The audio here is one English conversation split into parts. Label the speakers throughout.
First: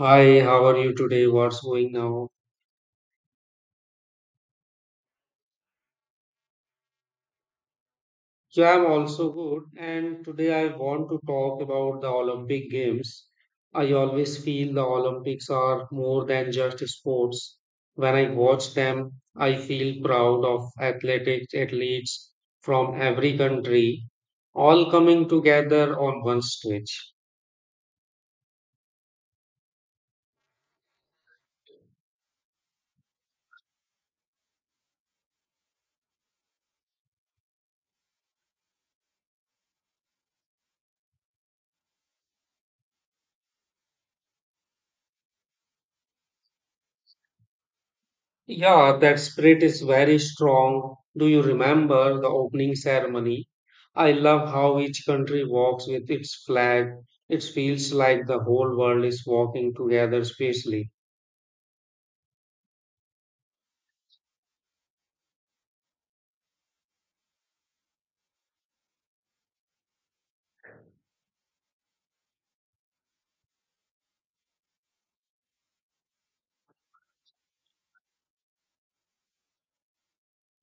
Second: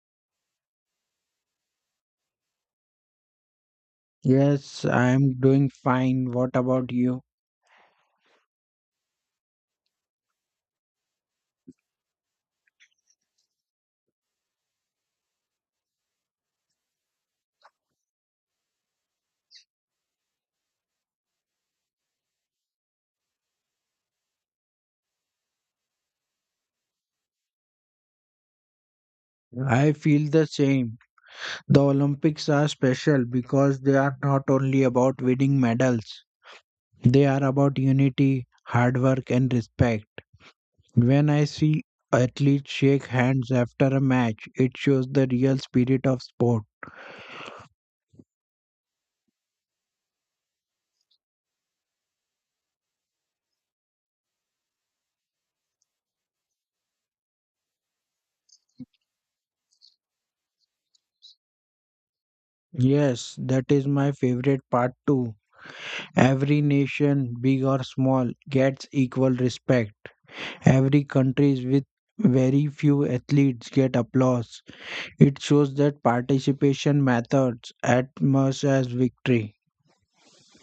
Speaker 1: Hi, how are you today? What's going now?
Speaker 2: Yes, I am doing fine. What about you?
Speaker 1: Yeah, I'm also good. And today I want to talk about the Olympic Games. I always feel the Olympics are more than just sports. When I watch them, I feel proud of athletic athletes from every country all coming together on one stage.
Speaker 2: I feel the same. The Olympics are special because they are not only about winning medals, they are about unity, hard work, and respect. When I see athletes shake hands after a match, it shows the real spirit of sport.
Speaker 1: Yeah, that spirit is very strong. Do you remember the opening ceremony? I love how each country walks with its flag. It feels like the whole world is walking together spacely.
Speaker 2: Yes, that is my favorite part too. Every nation, big or small, gets equal respect. Every countries with very few athletes get applause. It shows that participation matters as much as victory.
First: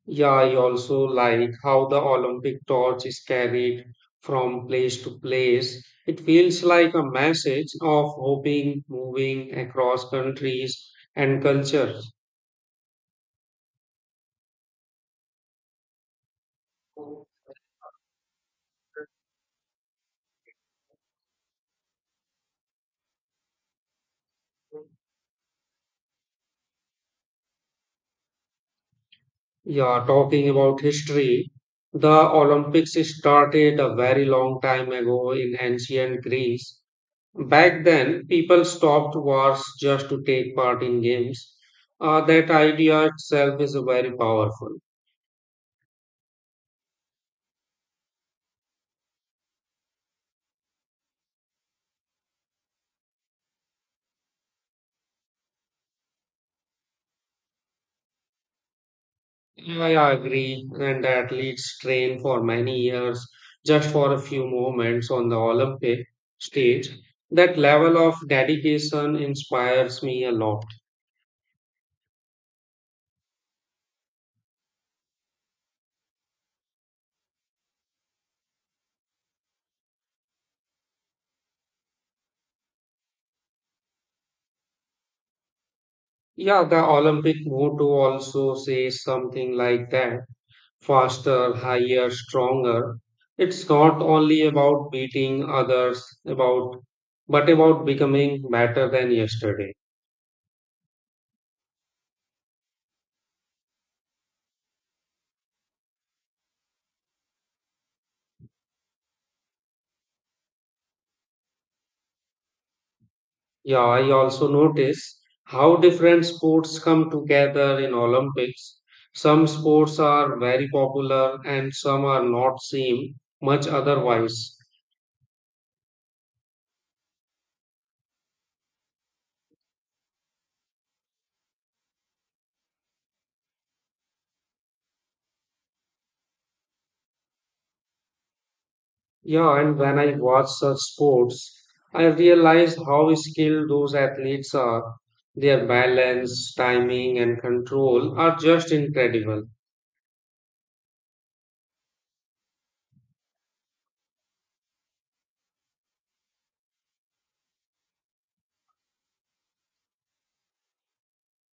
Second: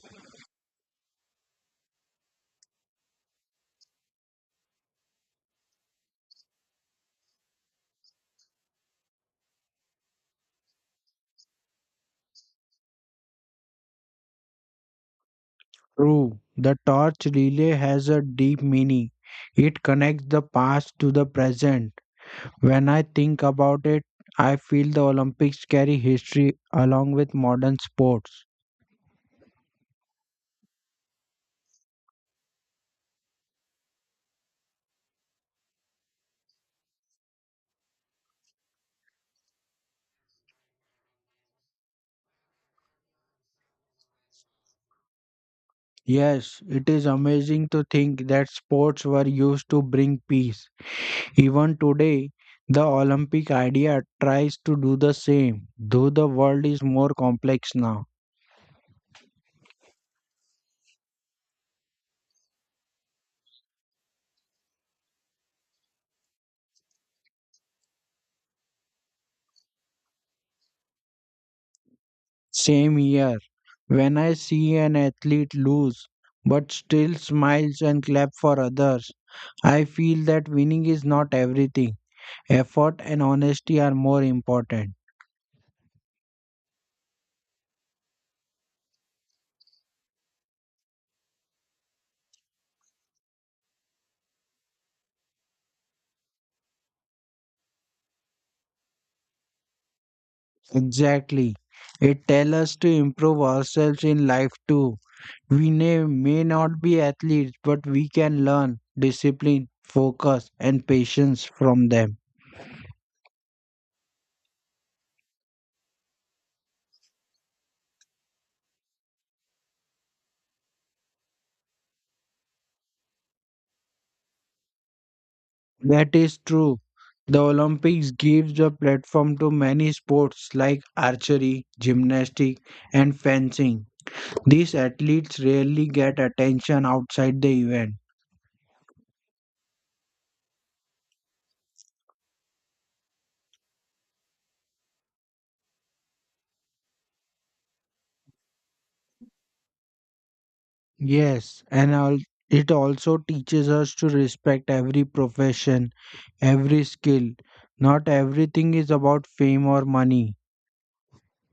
Speaker 1: Yeah, I also like how the Olympic torch is carried from place to place. It feels like a message of hoping, moving across countries and cultures.
Speaker 2: True, the torch relay has a deep meaning. It connects the past to the present. When I think about it, I feel the Olympics carry history along with modern sports.
Speaker 1: Yeah, talking about history, the Olympics started a very long time ago in ancient Greece. Back then, people stopped wars just to take part in games. That idea itself is very powerful.
Speaker 2: Yes, it is amazing to think that sports were used to bring peace. Even today, the Olympic idea tries to do the same, though the world is more complex now.
Speaker 1: Yeah, I agree, and athletes train for many years just for a few moments on the Olympic stage. That level of dedication inspires me a lot.
Speaker 2: Same here, when I see an athlete lose but still smiles and clap for others, I feel that winning is not everything. Effort and honesty are more important.
Speaker 1: Yeah, the Olympic motto also says something like that faster, higher, stronger. It's not only about beating others, about but about becoming better than yesterday.
Speaker 2: Exactly. It tells us to improve ourselves in life too. We may not be athletes, but we can learn discipline, focus, and patience from them.
Speaker 1: Yeah, I also notice how different sports come together in Olympics. Some sports are very popular and some are not seen much otherwise.
Speaker 2: That is true. The Olympics gives a platform to many sports like archery, gymnastics, and fencing. These athletes rarely get attention outside the event.
Speaker 1: Yeah, and when I watch such sports, I realize how skilled those athletes are. Their balance, timing, and control are just incredible.
Speaker 2: Yes, and it also teaches us to respect every profession, every skill. Not everything is about fame or money.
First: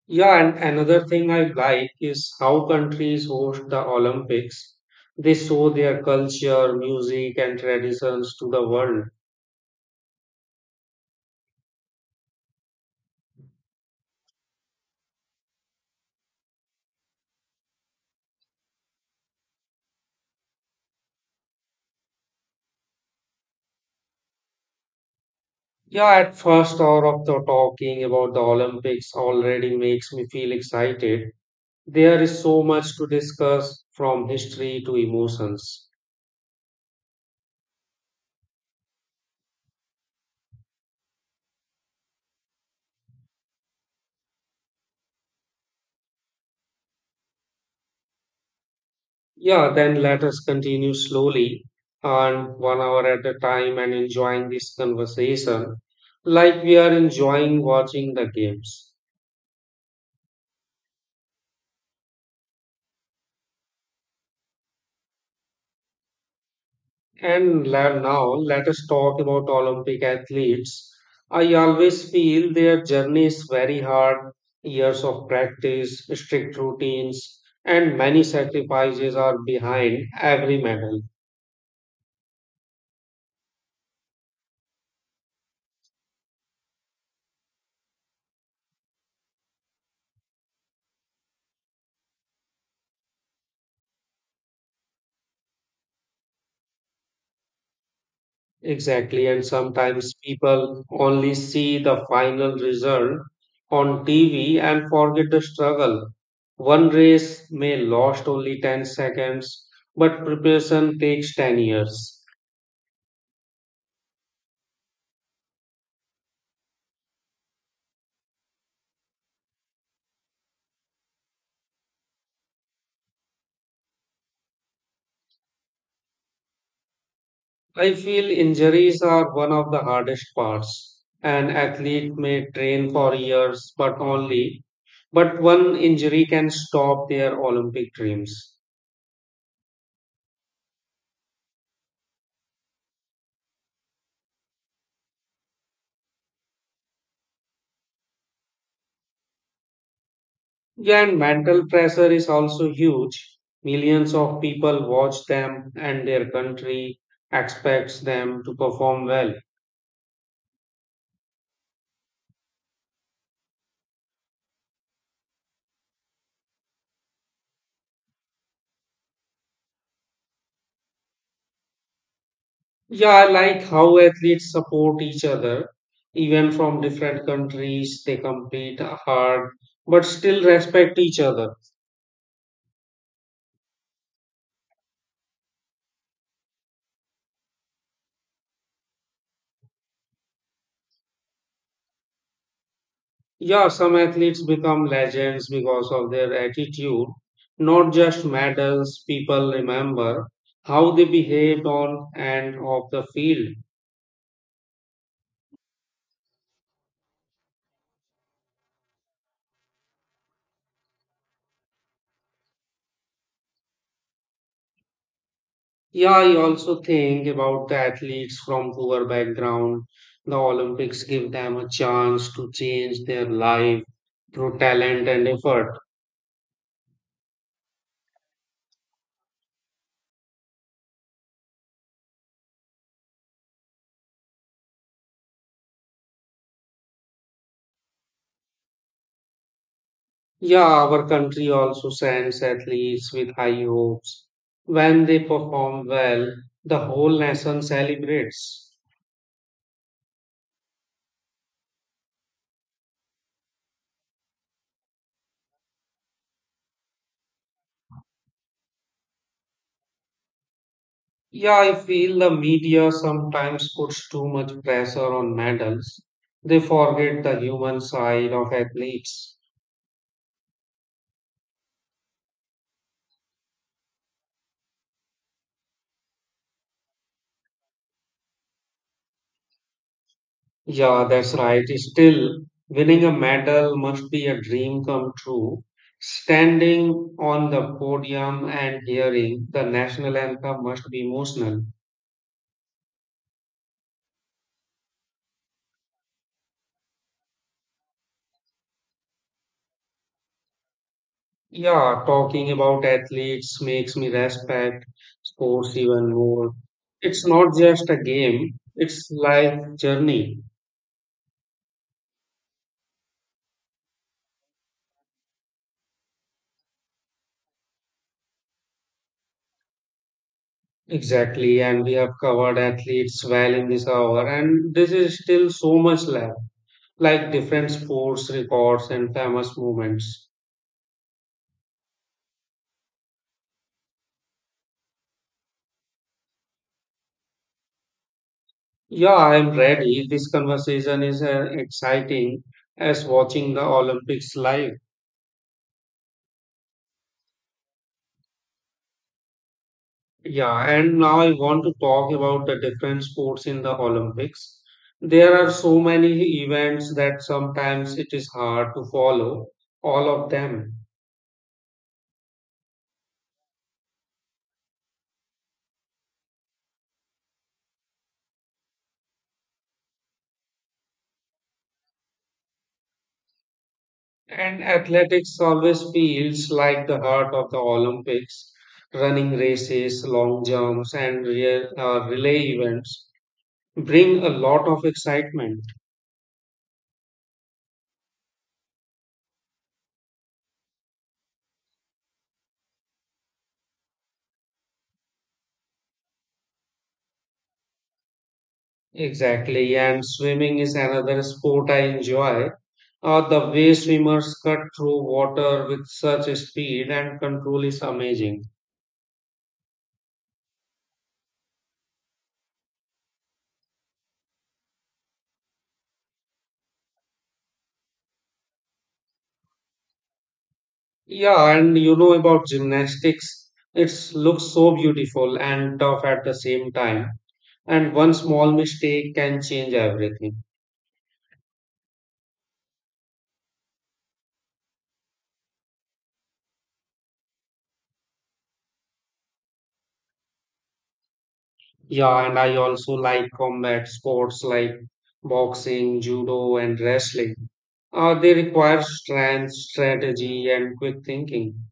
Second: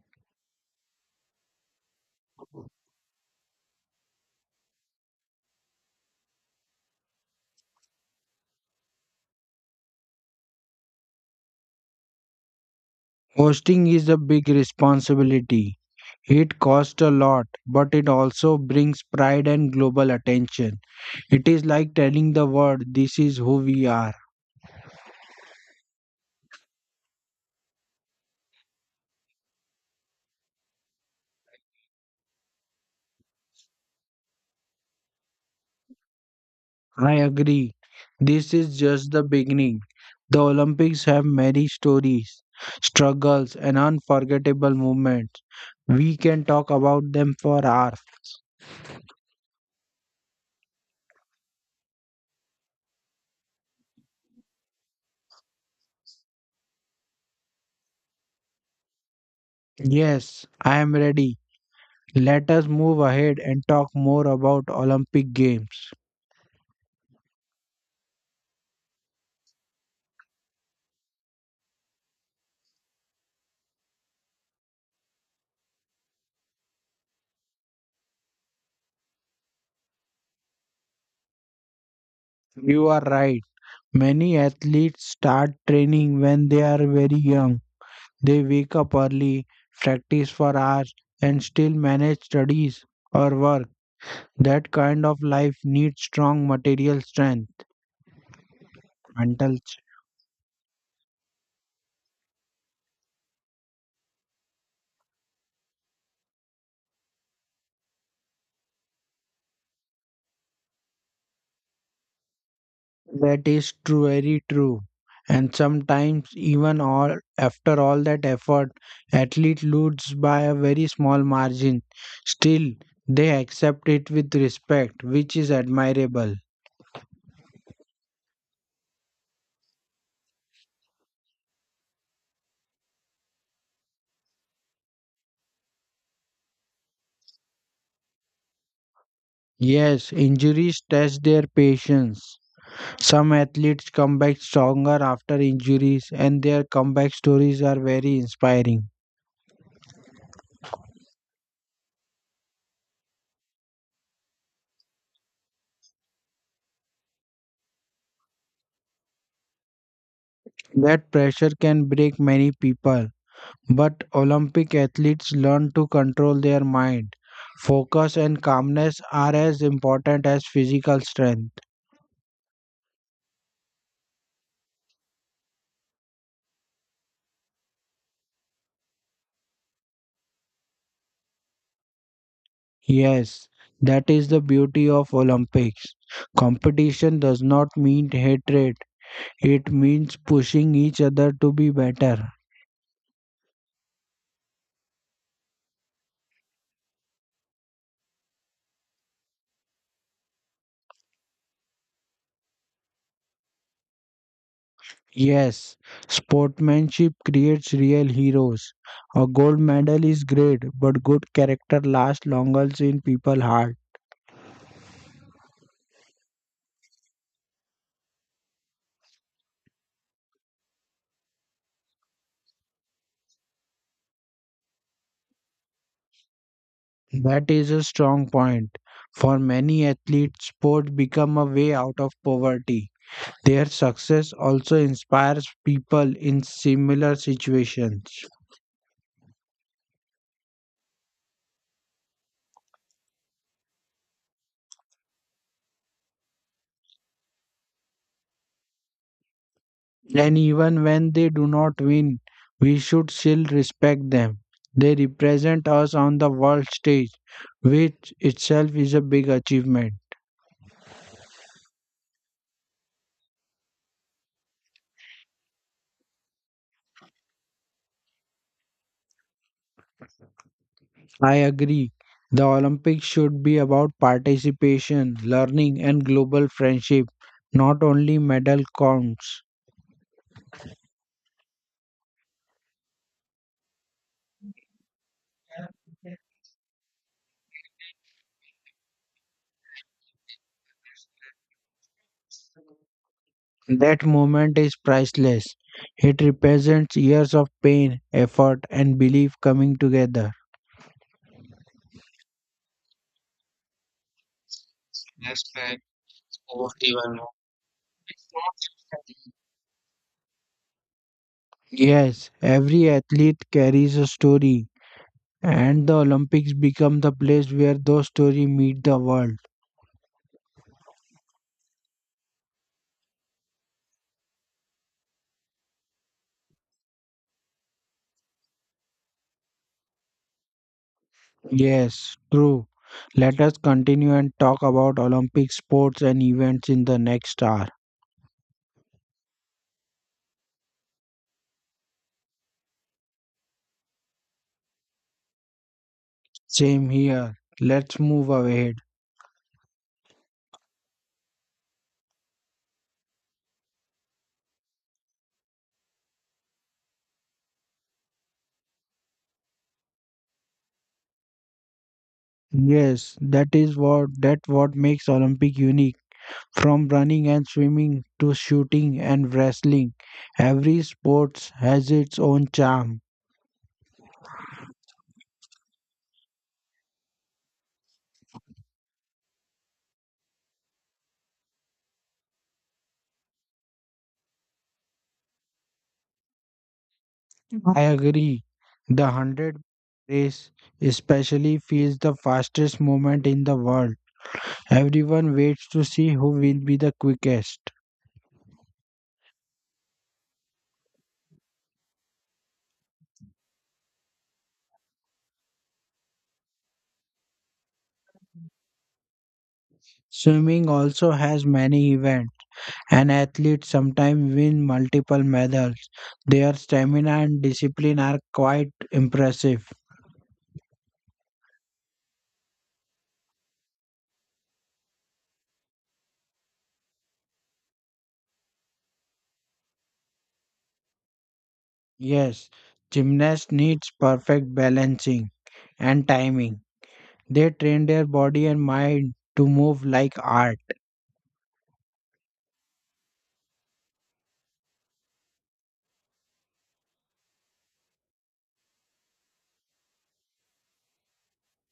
Speaker 1: Yeah, and another thing I like is how countries host the Olympics. They show their culture, music, and traditions to the world.
Speaker 2: Hosting is a big responsibility. It costs a lot, but it also brings pride and global attention. It is like telling the world, this is who we are.
Speaker 1: Yeah, at first hour of the talking about the Olympics already makes me feel excited. There is so much to discuss from history to emotions.
Speaker 2: I agree. This is just the beginning. The Olympics have many stories, struggles, and unforgettable moments. We can talk about them for hours.
Speaker 1: Yeah, then let us continue slowly and one hour at a time and enjoying this conversation like we are enjoying watching the games.
Speaker 2: Yes, I am ready. Let us move ahead and talk more about Olympic Games.
Speaker 1: Now let us talk about Olympic athletes. I always feel their journey is very hard. Years of practice, strict routines, and many sacrifices are behind every medal.
Speaker 2: You are right. Many athletes start training when they are very young. They wake up early, practice for hours, and still manage studies or work. That kind of life needs strong material strength,
Speaker 1: Exactly, and
Speaker 2: mental.
Speaker 1: sometimes people only see the final result on TV and forget the struggle. One race may last only 10 seconds, but preparation takes 10 years.
Speaker 2: That is true, very true. And sometimes, even all after all that effort, athlete lose by a very small margin. Still, they accept it with respect, which is admirable.
Speaker 1: I feel injuries are one of the hardest parts. An athlete may train for years, but one injury can stop their Olympic dreams.
Speaker 2: Yes, injuries test their patience. Some athletes come back stronger after injuries, and their comeback stories are very inspiring.
Speaker 1: Yeah, and mental pressure is also huge. Millions of people watch them, and their country expects them to perform well.
Speaker 2: That pressure can break many people, but Olympic athletes learn to control their mind. Focus and calmness are as important as physical strength.
Speaker 1: Yeah, I like how athletes support each other. Even from different countries, they compete hard but still respect each other.
Speaker 2: Yes, that is the beauty of Olympics. Competition does not mean hatred, it means pushing each other to be better.
Speaker 1: Yeah, some athletes become legends because of their attitude, not just medals. People remember how they behaved on and off the field.
Speaker 2: Yes, sportsmanship creates real heroes. A gold medal is great, but good character lasts longer in people's heart.
Speaker 1: Yeah, I also think about the athletes from poor background. The Olympics give them a chance to change their life through talent and effort.
Speaker 2: That is a strong point. For many athletes, sports become a way out of poverty. Their success also inspires people in similar situations.
Speaker 1: Yeah, our country also sends athletes with high hopes. When they perform well, the whole nation celebrates.
Speaker 2: And even when they do not win, we should still respect them. They represent us on the world stage, which itself is a big achievement.
Speaker 1: Yeah, I feel the media sometimes puts too much pressure on medals. They forget the human side of athletes.
Speaker 2: I agree. The Olympics should be about participation, learning, and global friendship, not only medal counts.
Speaker 1: Yeah, that's right. Still, winning a medal must be a dream come true. Standing on the podium and hearing the national anthem must be emotional.
Speaker 2: That moment is priceless. It represents years of pain, effort, and belief coming together.
Speaker 1: Yeah, talking about athletes makes me respect sports even more. It's not just a game, it's life journey.
Speaker 2: Yes, every athlete carries a story, and the Olympics become the place where those stories meet the world.
Speaker 1: Exactly, and we have covered athletes well in this hour, and this is still so much left, like different sports records and famous moments.
Speaker 2: Yes, true. Let us continue and talk about Olympic sports and events in the next hour.
Speaker 1: Yeah, I am ready. This conversation is as exciting as watching the Olympics live.
Speaker 2: Same here. Let's move ahead.
Speaker 1: Yeah, and now I want to talk about the different sports in the Olympics. There are so many events that sometimes it is hard to follow all of them.
Speaker 2: Yes, that is what makes Olympic unique. From running and swimming to shooting and wrestling, every sport has its own charm.
Speaker 1: And athletics always feels like the heart of the Olympics. Running races, long jumps, and relay events bring a lot of excitement.
Speaker 2: I agree. The 100 race especially feels the fastest moment in the world. Everyone waits to see who will be the quickest.
Speaker 1: Exactly, and swimming is another sport I enjoy. The way swimmers cut through water with such speed and control is amazing.
Speaker 2: Swimming also has many events. An athlete sometimes win multiple medals. Their stamina and discipline are quite impressive.
Speaker 1: Yeah, and you know about gymnastics, it looks so beautiful and tough at the same time. And one small mistake can change everything.
Speaker 2: Yes, gymnast needs perfect balancing and timing. They train their body and mind to move like art.
Speaker 1: Yeah, and I also like combat sports like boxing, judo, and wrestling. They require strength, strategy, and quick thinking.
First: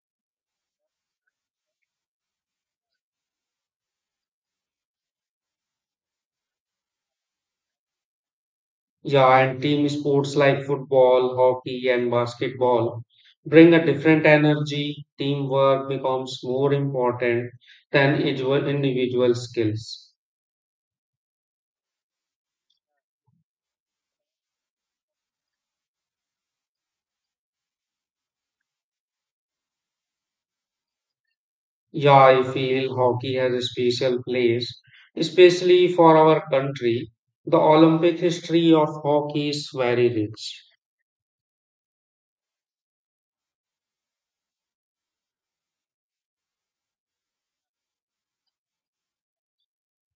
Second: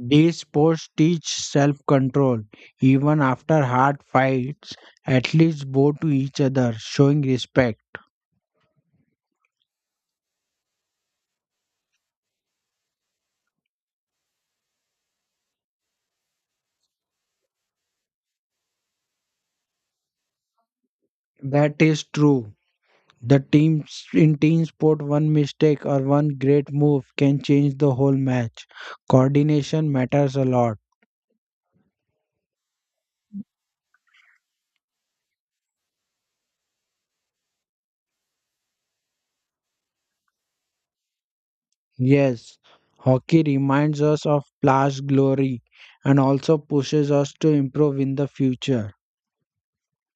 Speaker 2: These sports teach self-control. Even after hard fights, athletes bow to each other, showing respect.
Speaker 1: Yeah, and team sports like football, hockey, and basketball bring a different energy. Teamwork becomes more important than individual skills.
Speaker 2: That is true. The teams in team sport, one mistake or one great move can change the whole match. Coordination matters a lot.
Speaker 1: Yeah, I feel hockey has a special place, especially for our country. The Olympic history of hockey is very rich.
Speaker 2: Yes, hockey reminds us of past glory and also pushes us to improve in the future.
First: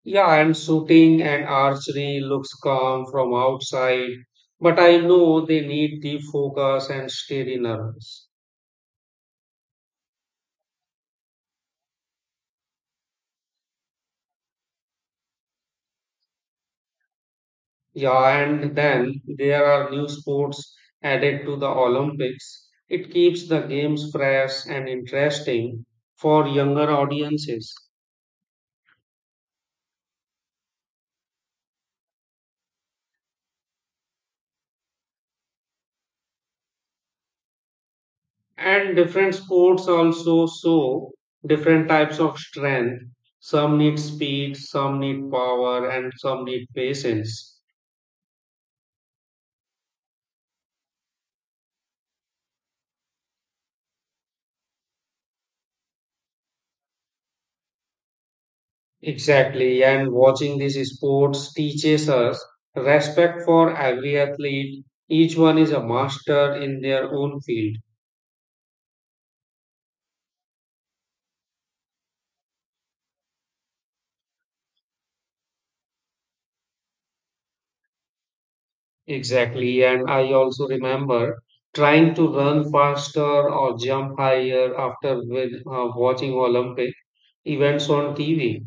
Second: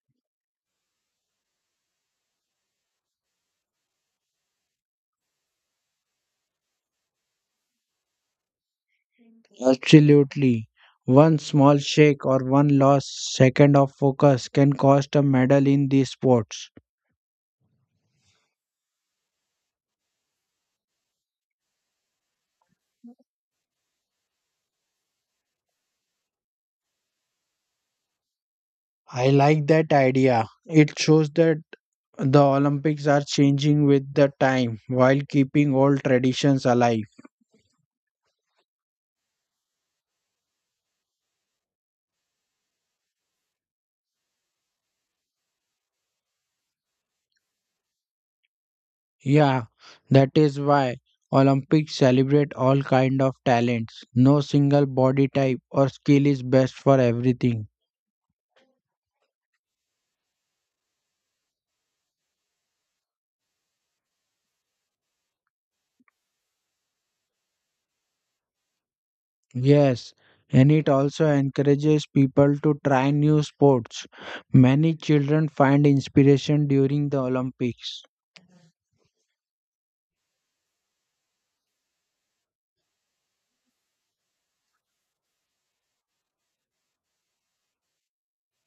Speaker 1: Yeah, and shooting and archery looks calm from outside, but I know they need deep focus and steady nerves.
Speaker 2: Absolutely. One small shake or one lost second of focus can cost a medal in these sports.
Speaker 1: Yeah, and then there are new sports added to the Olympics. It keeps the games fresh and interesting for younger audiences.
Speaker 2: I like that idea. It shows that the Olympics are changing with the time while keeping old traditions alive.
Speaker 1: And different sports also show different types of strength. Some need speed, some need power, and some need patience.
Speaker 2: Yeah, that is why Olympics celebrate all kind of talents. No single body type or skill is best for everything.
Speaker 1: Exactly. And watching these sports teaches us respect for every athlete. Each one is a master in their own field.
Speaker 2: Yes, and it also encourages people to try new sports. Many children find inspiration during the Olympics.
Speaker 1: Exactly. And I also remember trying to run faster or jump higher after watching Olympic events on TV.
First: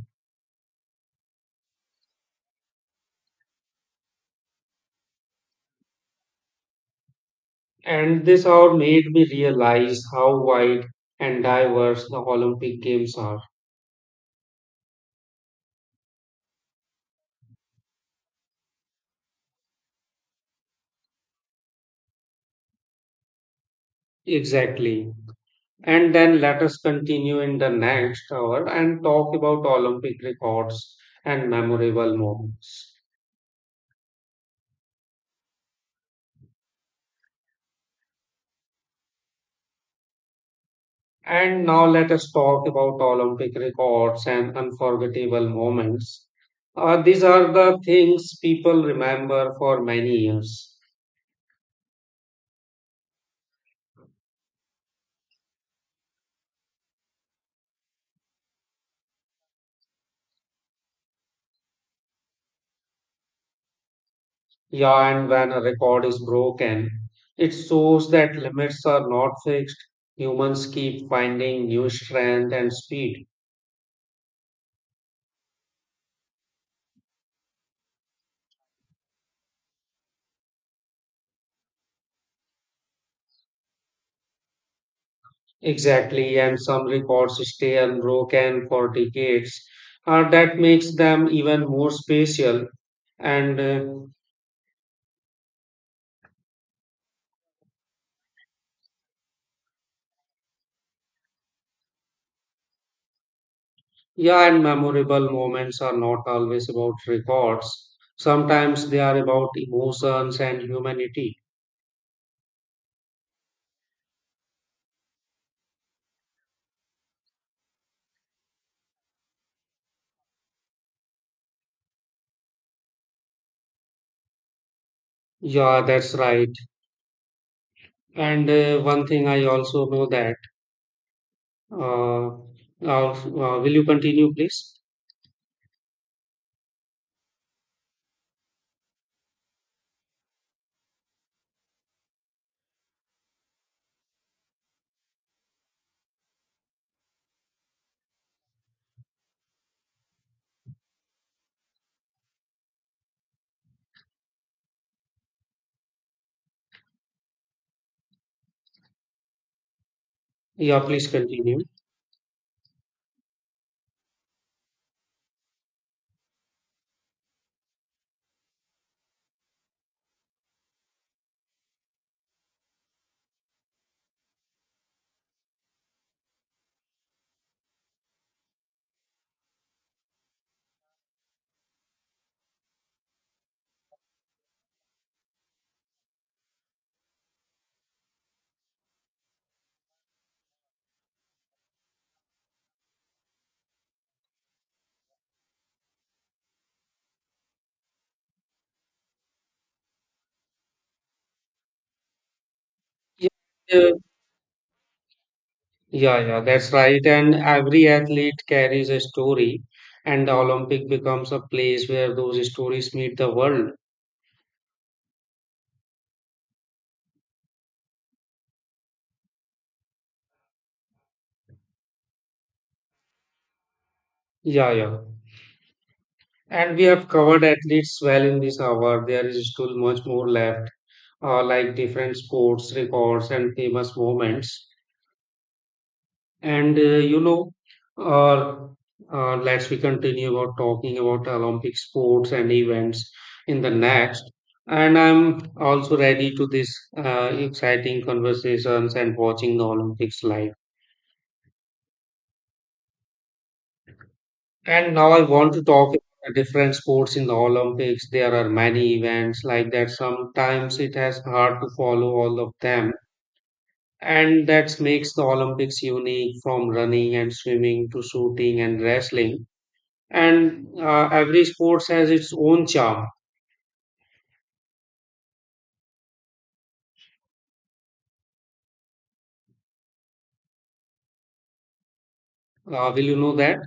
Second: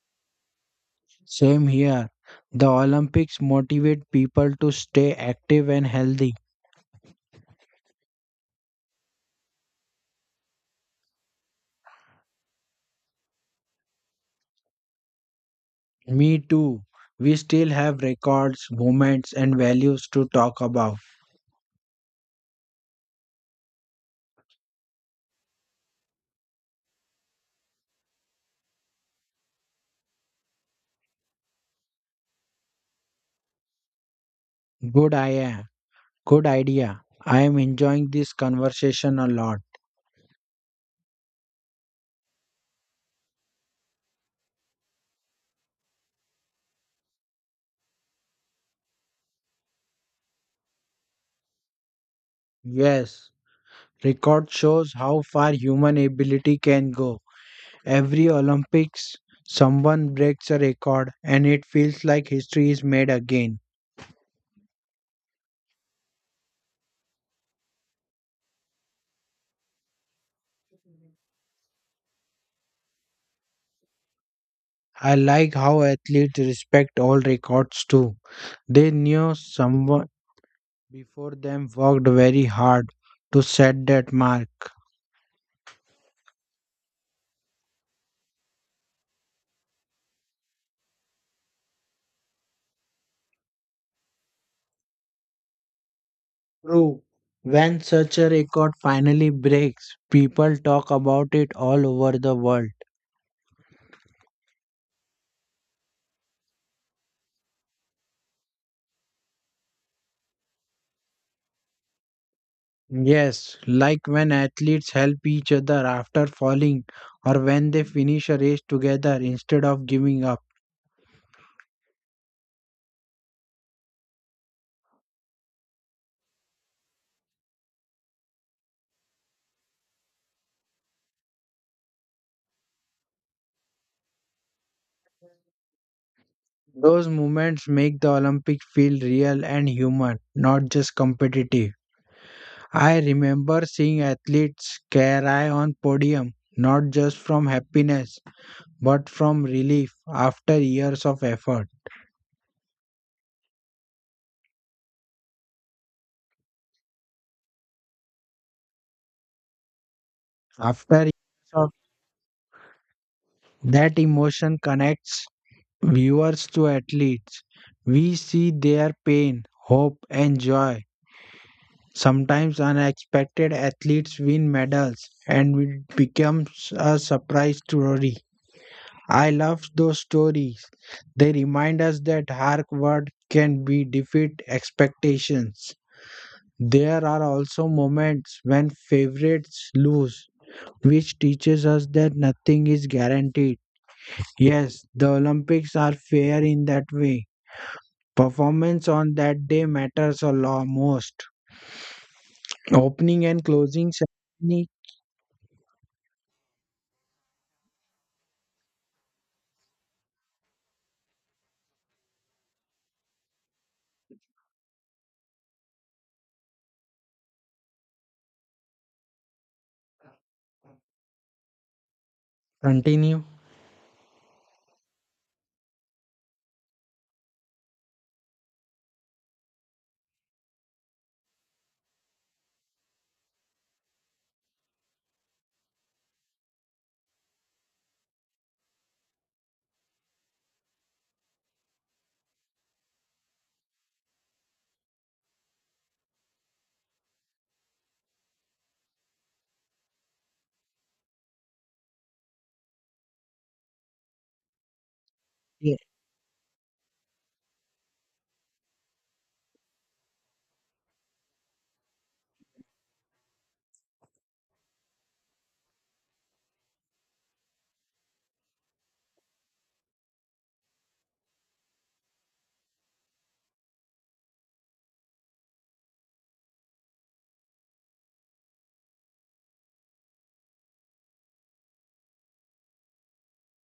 Speaker 2: Same here. The Olympics motivate people to stay active and healthy.
Speaker 1: And this hour made me realize how wide and diverse the Olympic Games are.
Speaker 2: Me too. We still have records, moments, and values to talk about.
Speaker 1: Exactly. And then let us continue in the next hour and talk about Olympic records and memorable moments.
Speaker 2: Good idea. Good idea. I am enjoying this conversation a lot.
Speaker 1: And now let us talk about Olympic records and unforgettable moments. These are the things people remember for many years.
Speaker 2: Yes, record shows how far human ability can go. Every Olympics, someone breaks a record, and it feels like history is made again.
Speaker 1: Yeah, and when a record is broken, it shows that limits are not fixed. Humans keep finding new strength and speed.
Speaker 2: I like how athletes respect all records too. They knew someone before them worked very hard to set that mark.
Speaker 1: Exactly, and some records stay unbroken for decades. That makes them even more special. And
Speaker 2: True. When such a record finally breaks, people talk about it all over the world.
Speaker 1: Yeah, and memorable moments are not always about records. Sometimes they are about emotions and humanity.
Speaker 2: Yes, like when athletes help each other after falling or when they finish a race together instead of giving up.
Speaker 1: Yeah, that's right. And One thing I also know that. Uh, will you continue, please?
Speaker 2: Those moments make the Olympics feel real and human, not just competitive. I remember seeing athletes cry on podium, not just from happiness, but from relief after years of effort.
Speaker 1: Yeah,
Speaker 2: After
Speaker 1: please
Speaker 2: years
Speaker 1: continue.
Speaker 2: of that emotion connects viewers to athletes. We see their pain, hope, and joy. Sometimes unexpected athletes win medals and it becomes a surprise story. I love those stories. They remind us that hard work can be defeat expectations. There are also moments when favorites lose, which teaches us that nothing is guaranteed. Yes, the Olympics are fair in that way. Performance on that day matters a lot most. Opening
Speaker 1: Yeah,
Speaker 2: and closing
Speaker 1: uh,
Speaker 2: ceremony.
Speaker 1: yeah, yeah, that's right. And every athlete carries a story, and the Olympic becomes a place where those stories meet the world.
Speaker 2: Continue.
Speaker 1: Yeah, yeah. And we have covered athletes well in this hour. There is still much more left, like different sports records and famous moments. And uh, you know, let's we continue about talking about Olympic sports and events in the next. And I'm also ready to this exciting conversations and watching the Olympics live. And now I want to
Speaker 2: ye-
Speaker 1: talk about different sports in the Olympics. There are many events like that. Sometimes it has hard to follow all of them. And that makes the Olympics unique from running and swimming to shooting and wrestling. And every sport has its own charm. Will you know that?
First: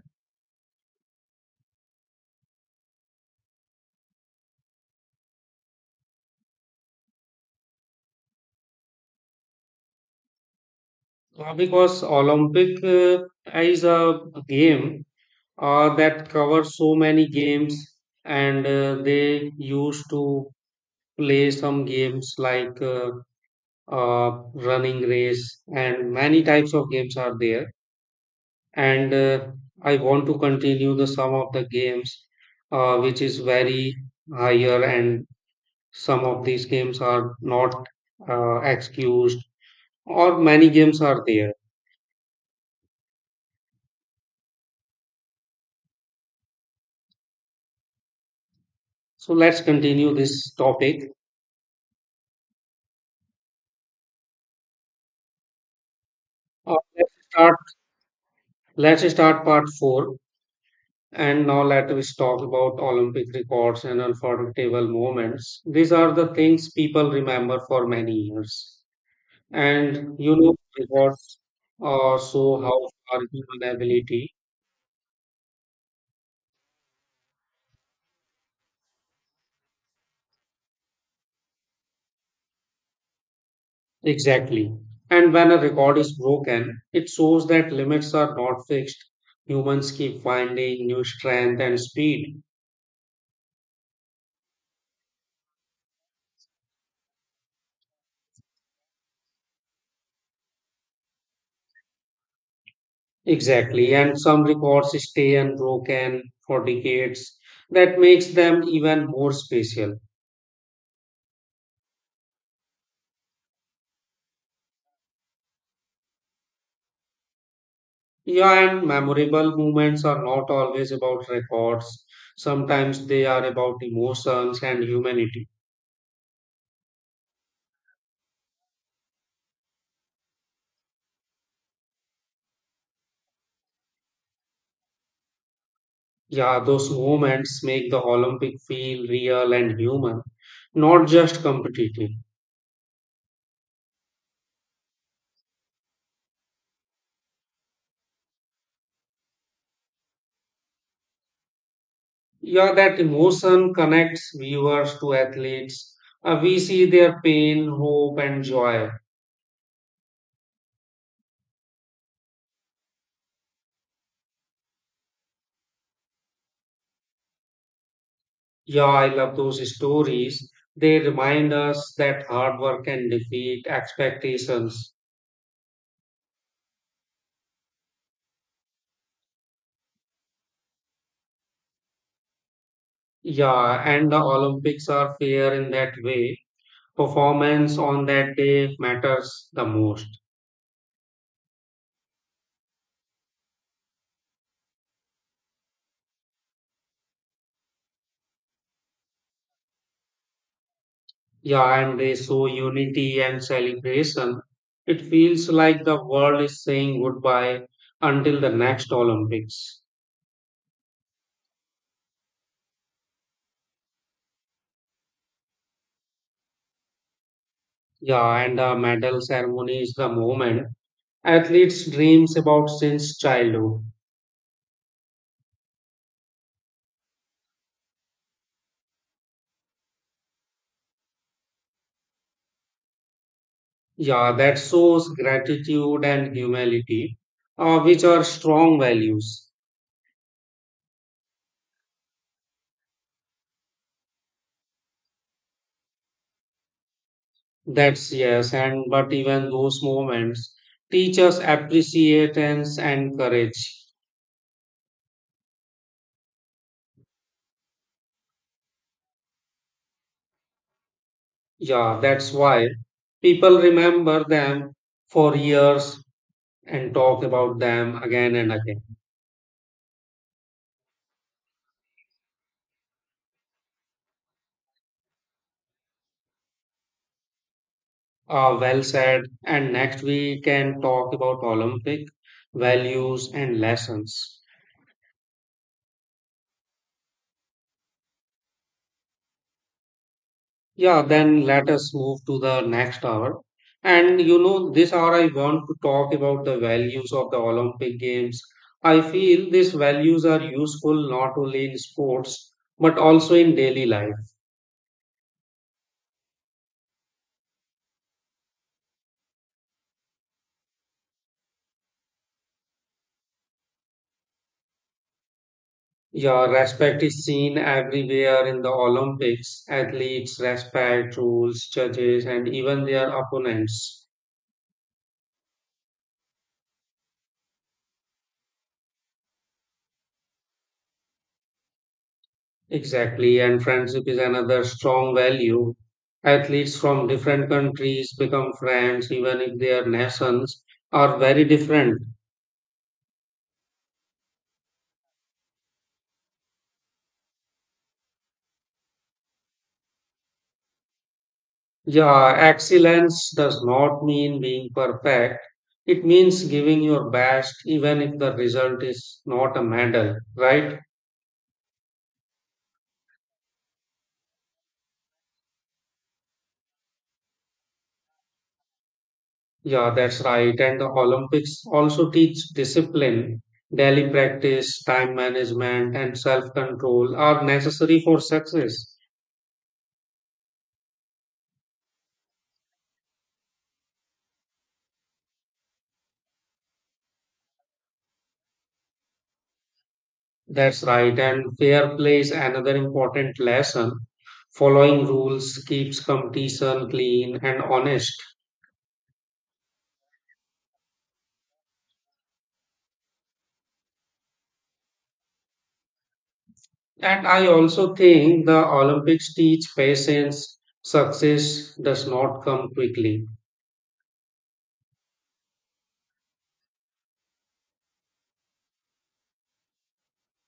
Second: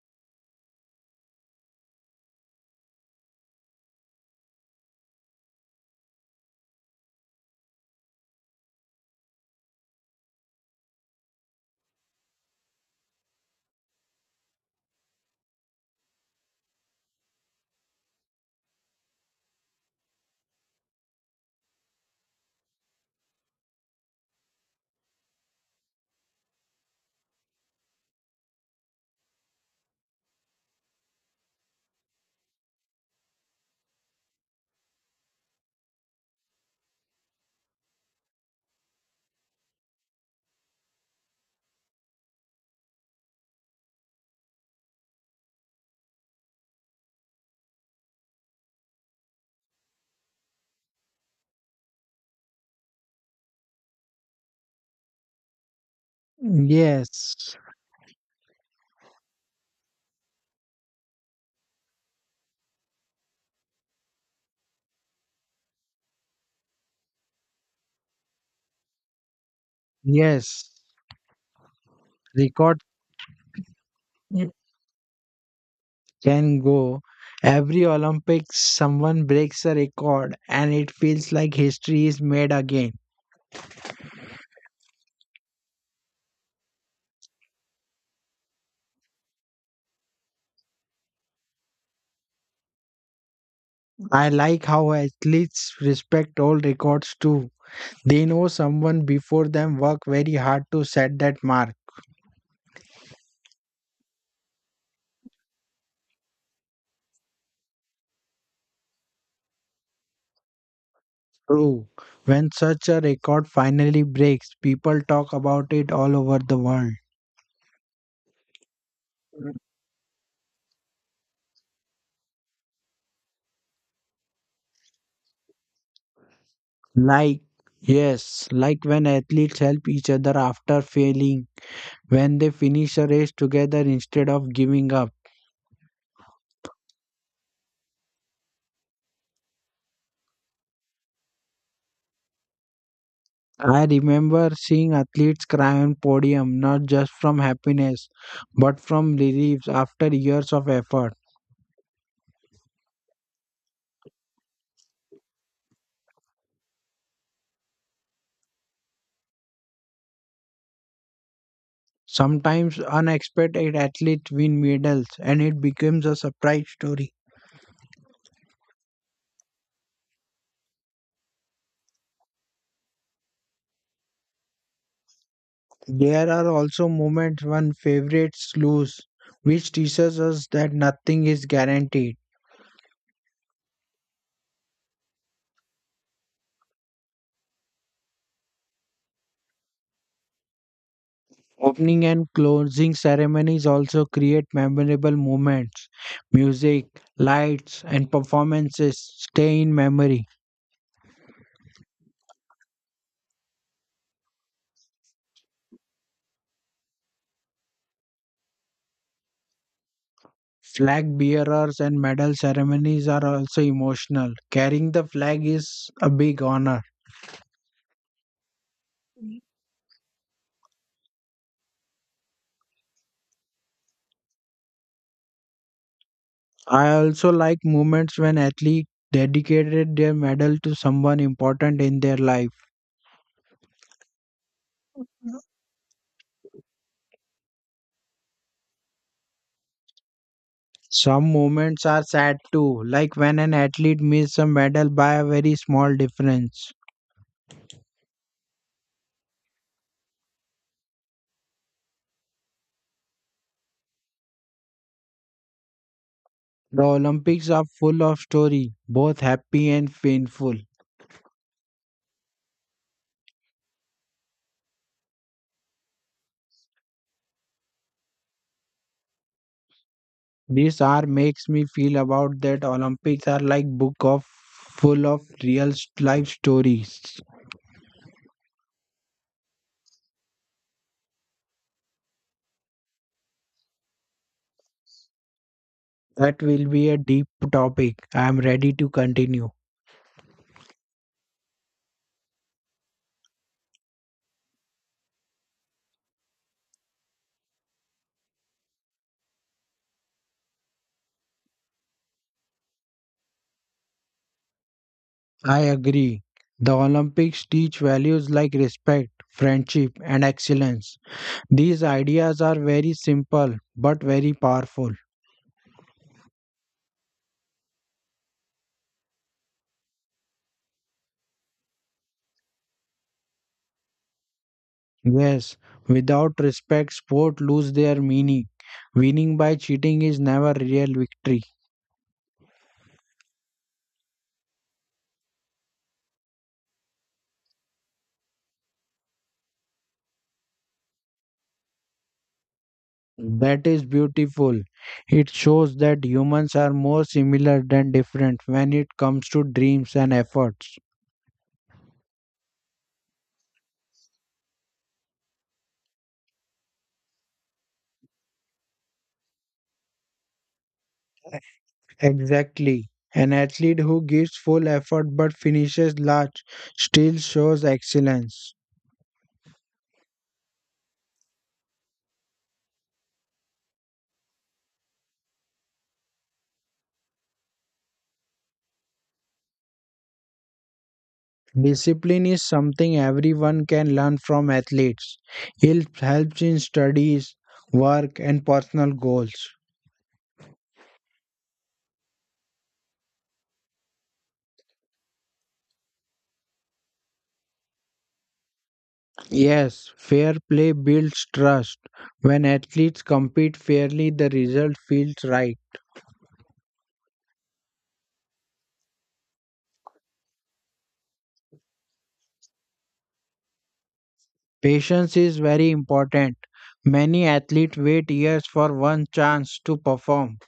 Speaker 1: Because Olympic is a game that covers so many games and they used to play some games like running race and many types of games are there and I want to continue the some of the games which is very higher and some of these games are not excused or many games are there, so let's continue this topic. uh, let's
Speaker 2: Yes,
Speaker 1: start let's start part 4. And now let us talk about Olympic records and unforgettable moments. These are the things people remember for many years. And you know,
Speaker 2: yes.
Speaker 1: records show
Speaker 2: Record.
Speaker 1: how far human ability.
Speaker 2: Mm. Can go. Every Olympics, someone breaks a record, and it feels like history is made again.
Speaker 1: Exactly. And when a record is broken, it shows that limits are not fixed. Humans keep finding new strength and speed.
Speaker 2: I like how athletes respect old records too. They know someone before them worked very hard to set that mark.
Speaker 1: Exactly. And some records stay unbroken for decades. That makes them even more special.
Speaker 2: True. When such a record finally breaks, people talk about it all over the world.
Speaker 1: Yeah, and memorable moments are not always about records. Sometimes they are about emotions and humanity.
Speaker 2: Like, yes, like when athletes help each other after failing, when they finish a race together instead of giving up.
Speaker 1: Yeah, those moments make the Olympic feel real and human, not just competitive.
Speaker 2: I remember seeing athletes cry on podium, not just from happiness, but from relief after years of effort.
Speaker 1: Yeah, that emotion connects viewers to athletes. We see their pain, hope, and joy.
Speaker 2: Sometimes unexpected athletes win medals, and it becomes a surprise story.
Speaker 1: Yeah, I love those stories. They remind us that hard work can defeat expectations.
Speaker 2: There are also moments when favorites lose, which teaches us that nothing is guaranteed.
Speaker 1: Yeah, and the Olympics are fair in that way. Performance on that day matters the most.
Speaker 2: Opening and closing ceremonies also create memorable moments. Music, lights, and performances stay in memory.
Speaker 1: Yeah, and they show unity and celebration. It feels like the world is saying goodbye until the next Olympics.
Speaker 2: Flag bearers and medal ceremonies are also emotional. Carrying the flag is a big honor.
Speaker 1: Yeah, and the medal ceremony is the moment athletes dreams about since childhood.
Speaker 2: I also like moments when athletes dedicated their medal to someone important in their life.
Speaker 1: Yeah, that shows gratitude and humility, which are strong values.
Speaker 2: Some moments are sad too, like when an athlete misses a medal by a very small difference.
Speaker 1: That's yes, and but even those moments teach us appreciations and courage.
Speaker 2: The Olympics are full of story, both happy and painful.
Speaker 1: Yeah, that's why people remember them for years and talk about them again and again.
Speaker 2: This hour makes me feel about that Olympics are like book of full of real life stories.
Speaker 1: Well said. And next we can talk about Olympic values and lessons.
Speaker 2: That will be a deep topic. I am ready to continue.
Speaker 1: Yeah, then let us move to the next hour. And you know, this hour I want to talk about the values of the Olympic Games. I feel these values are useful not only in sports but also in daily life.
Speaker 2: I agree. The Olympics teach values like respect, friendship, and excellence. These ideas are very simple but very powerful.
Speaker 1: Yeah, respect is seen everywhere in the Olympics. Athletes respect rules, judges, and even their opponents.
Speaker 2: Yes, without respect, sport lose their meaning. Winning by cheating is never real victory.
Speaker 1: Exactly, and friendship is another strong value. Athletes from different countries become friends even if their nations are very different.
Speaker 2: That is beautiful. It shows that humans are more similar than different when it comes to dreams and efforts.
Speaker 1: Yeah, excellence does not mean being perfect. It means giving your best even if the result is not a medal, right?
Speaker 2: Exactly. An athlete who gives full effort but finishes last still shows excellence.
Speaker 1: Yeah, that's right. And the Olympics also teach discipline. Daily practice, time management, and self control are necessary for success.
Speaker 2: Discipline is something everyone can learn from athletes. It helps in studies, work, and personal goals.
Speaker 1: That's right. And fair play is another important lesson. Following rules keeps competition clean and honest.
Speaker 2: Yes, fair play builds trust. When athletes compete fairly, the result feels right.
Speaker 1: And I also think the Olympics teach patience. Success does not come quickly.
Speaker 2: Patience is very important. Many athletes wait years for one chance to perform.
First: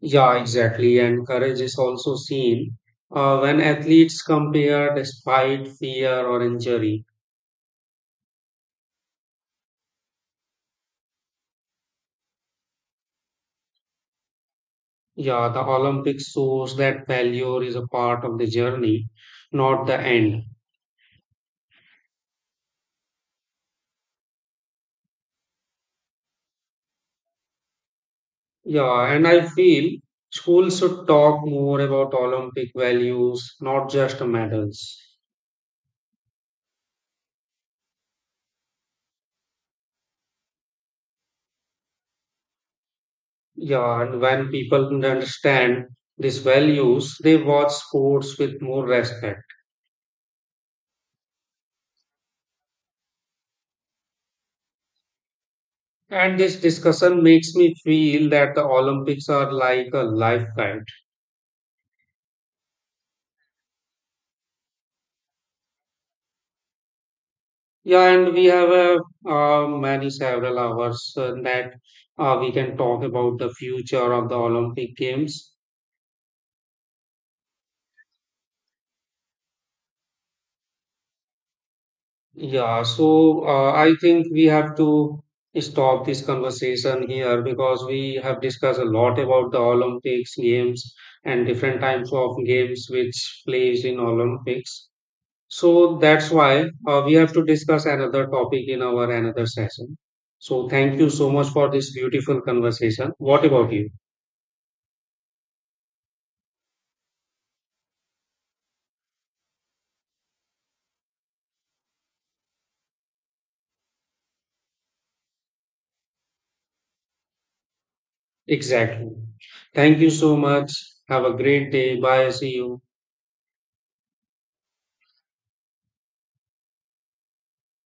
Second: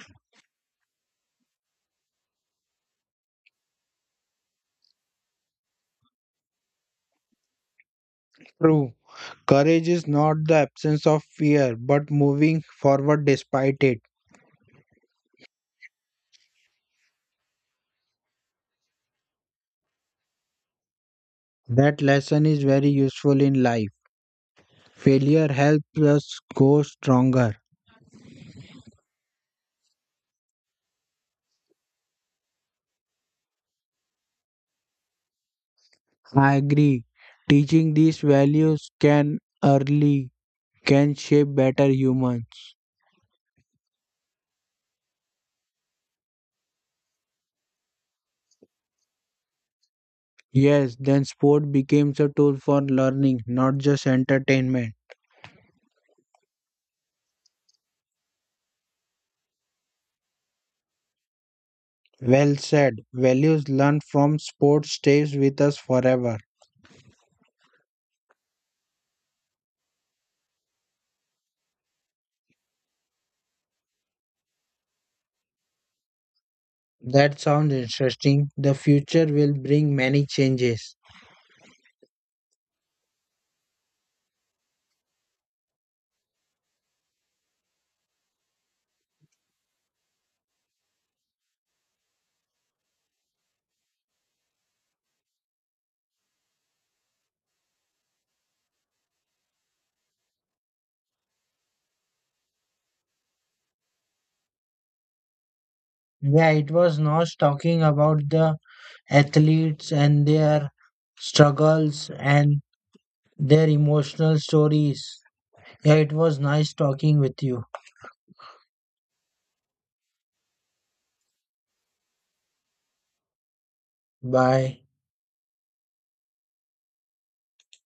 Speaker 1: Yeah, exactly. And courage is also seen when athletes compare despite fear or injury.
Speaker 2: True. Courage is not the absence of fear, but moving forward despite it.
Speaker 1: Yeah, the Olympics shows that failure is a part of the journey, not the end.
Speaker 2: That lesson is very useful in life. Failure helps us grow stronger.
Speaker 1: Yeah, and I feel schools should talk more about Olympic values, not just medals.
Speaker 2: I agree. Teaching these values can early can shape better humans.
Speaker 1: Yeah, and when people understand these values, they watch sports with more respect.
Speaker 2: Yes, then sport becomes a tool for learning, not just entertainment.
Speaker 1: And this discussion makes me feel that the Olympics are like a life guide.
Speaker 2: Well said. Values learned from sport stays with us forever.
Speaker 1: Yeah, and uh, many several hours that we can talk about the future of the Olympic Games.
Speaker 2: That sounds interesting. The future will bring many changes.
Speaker 1: Yeah, so I think we have to stop this conversation here because we have discussed a lot about the Olympics games and different types of games which plays in Olympics. So that's why we have to discuss another topic in our another session. So thank you so much for this beautiful conversation. What about you?
Speaker 2: Yeah, it was Nosh talking about the athletes and their struggles and their emotional stories. Yeah, it was nice talking with you.
Speaker 1: Exactly. Thank you so much. Have a great day. Bye. See you.
Speaker 2: Bye.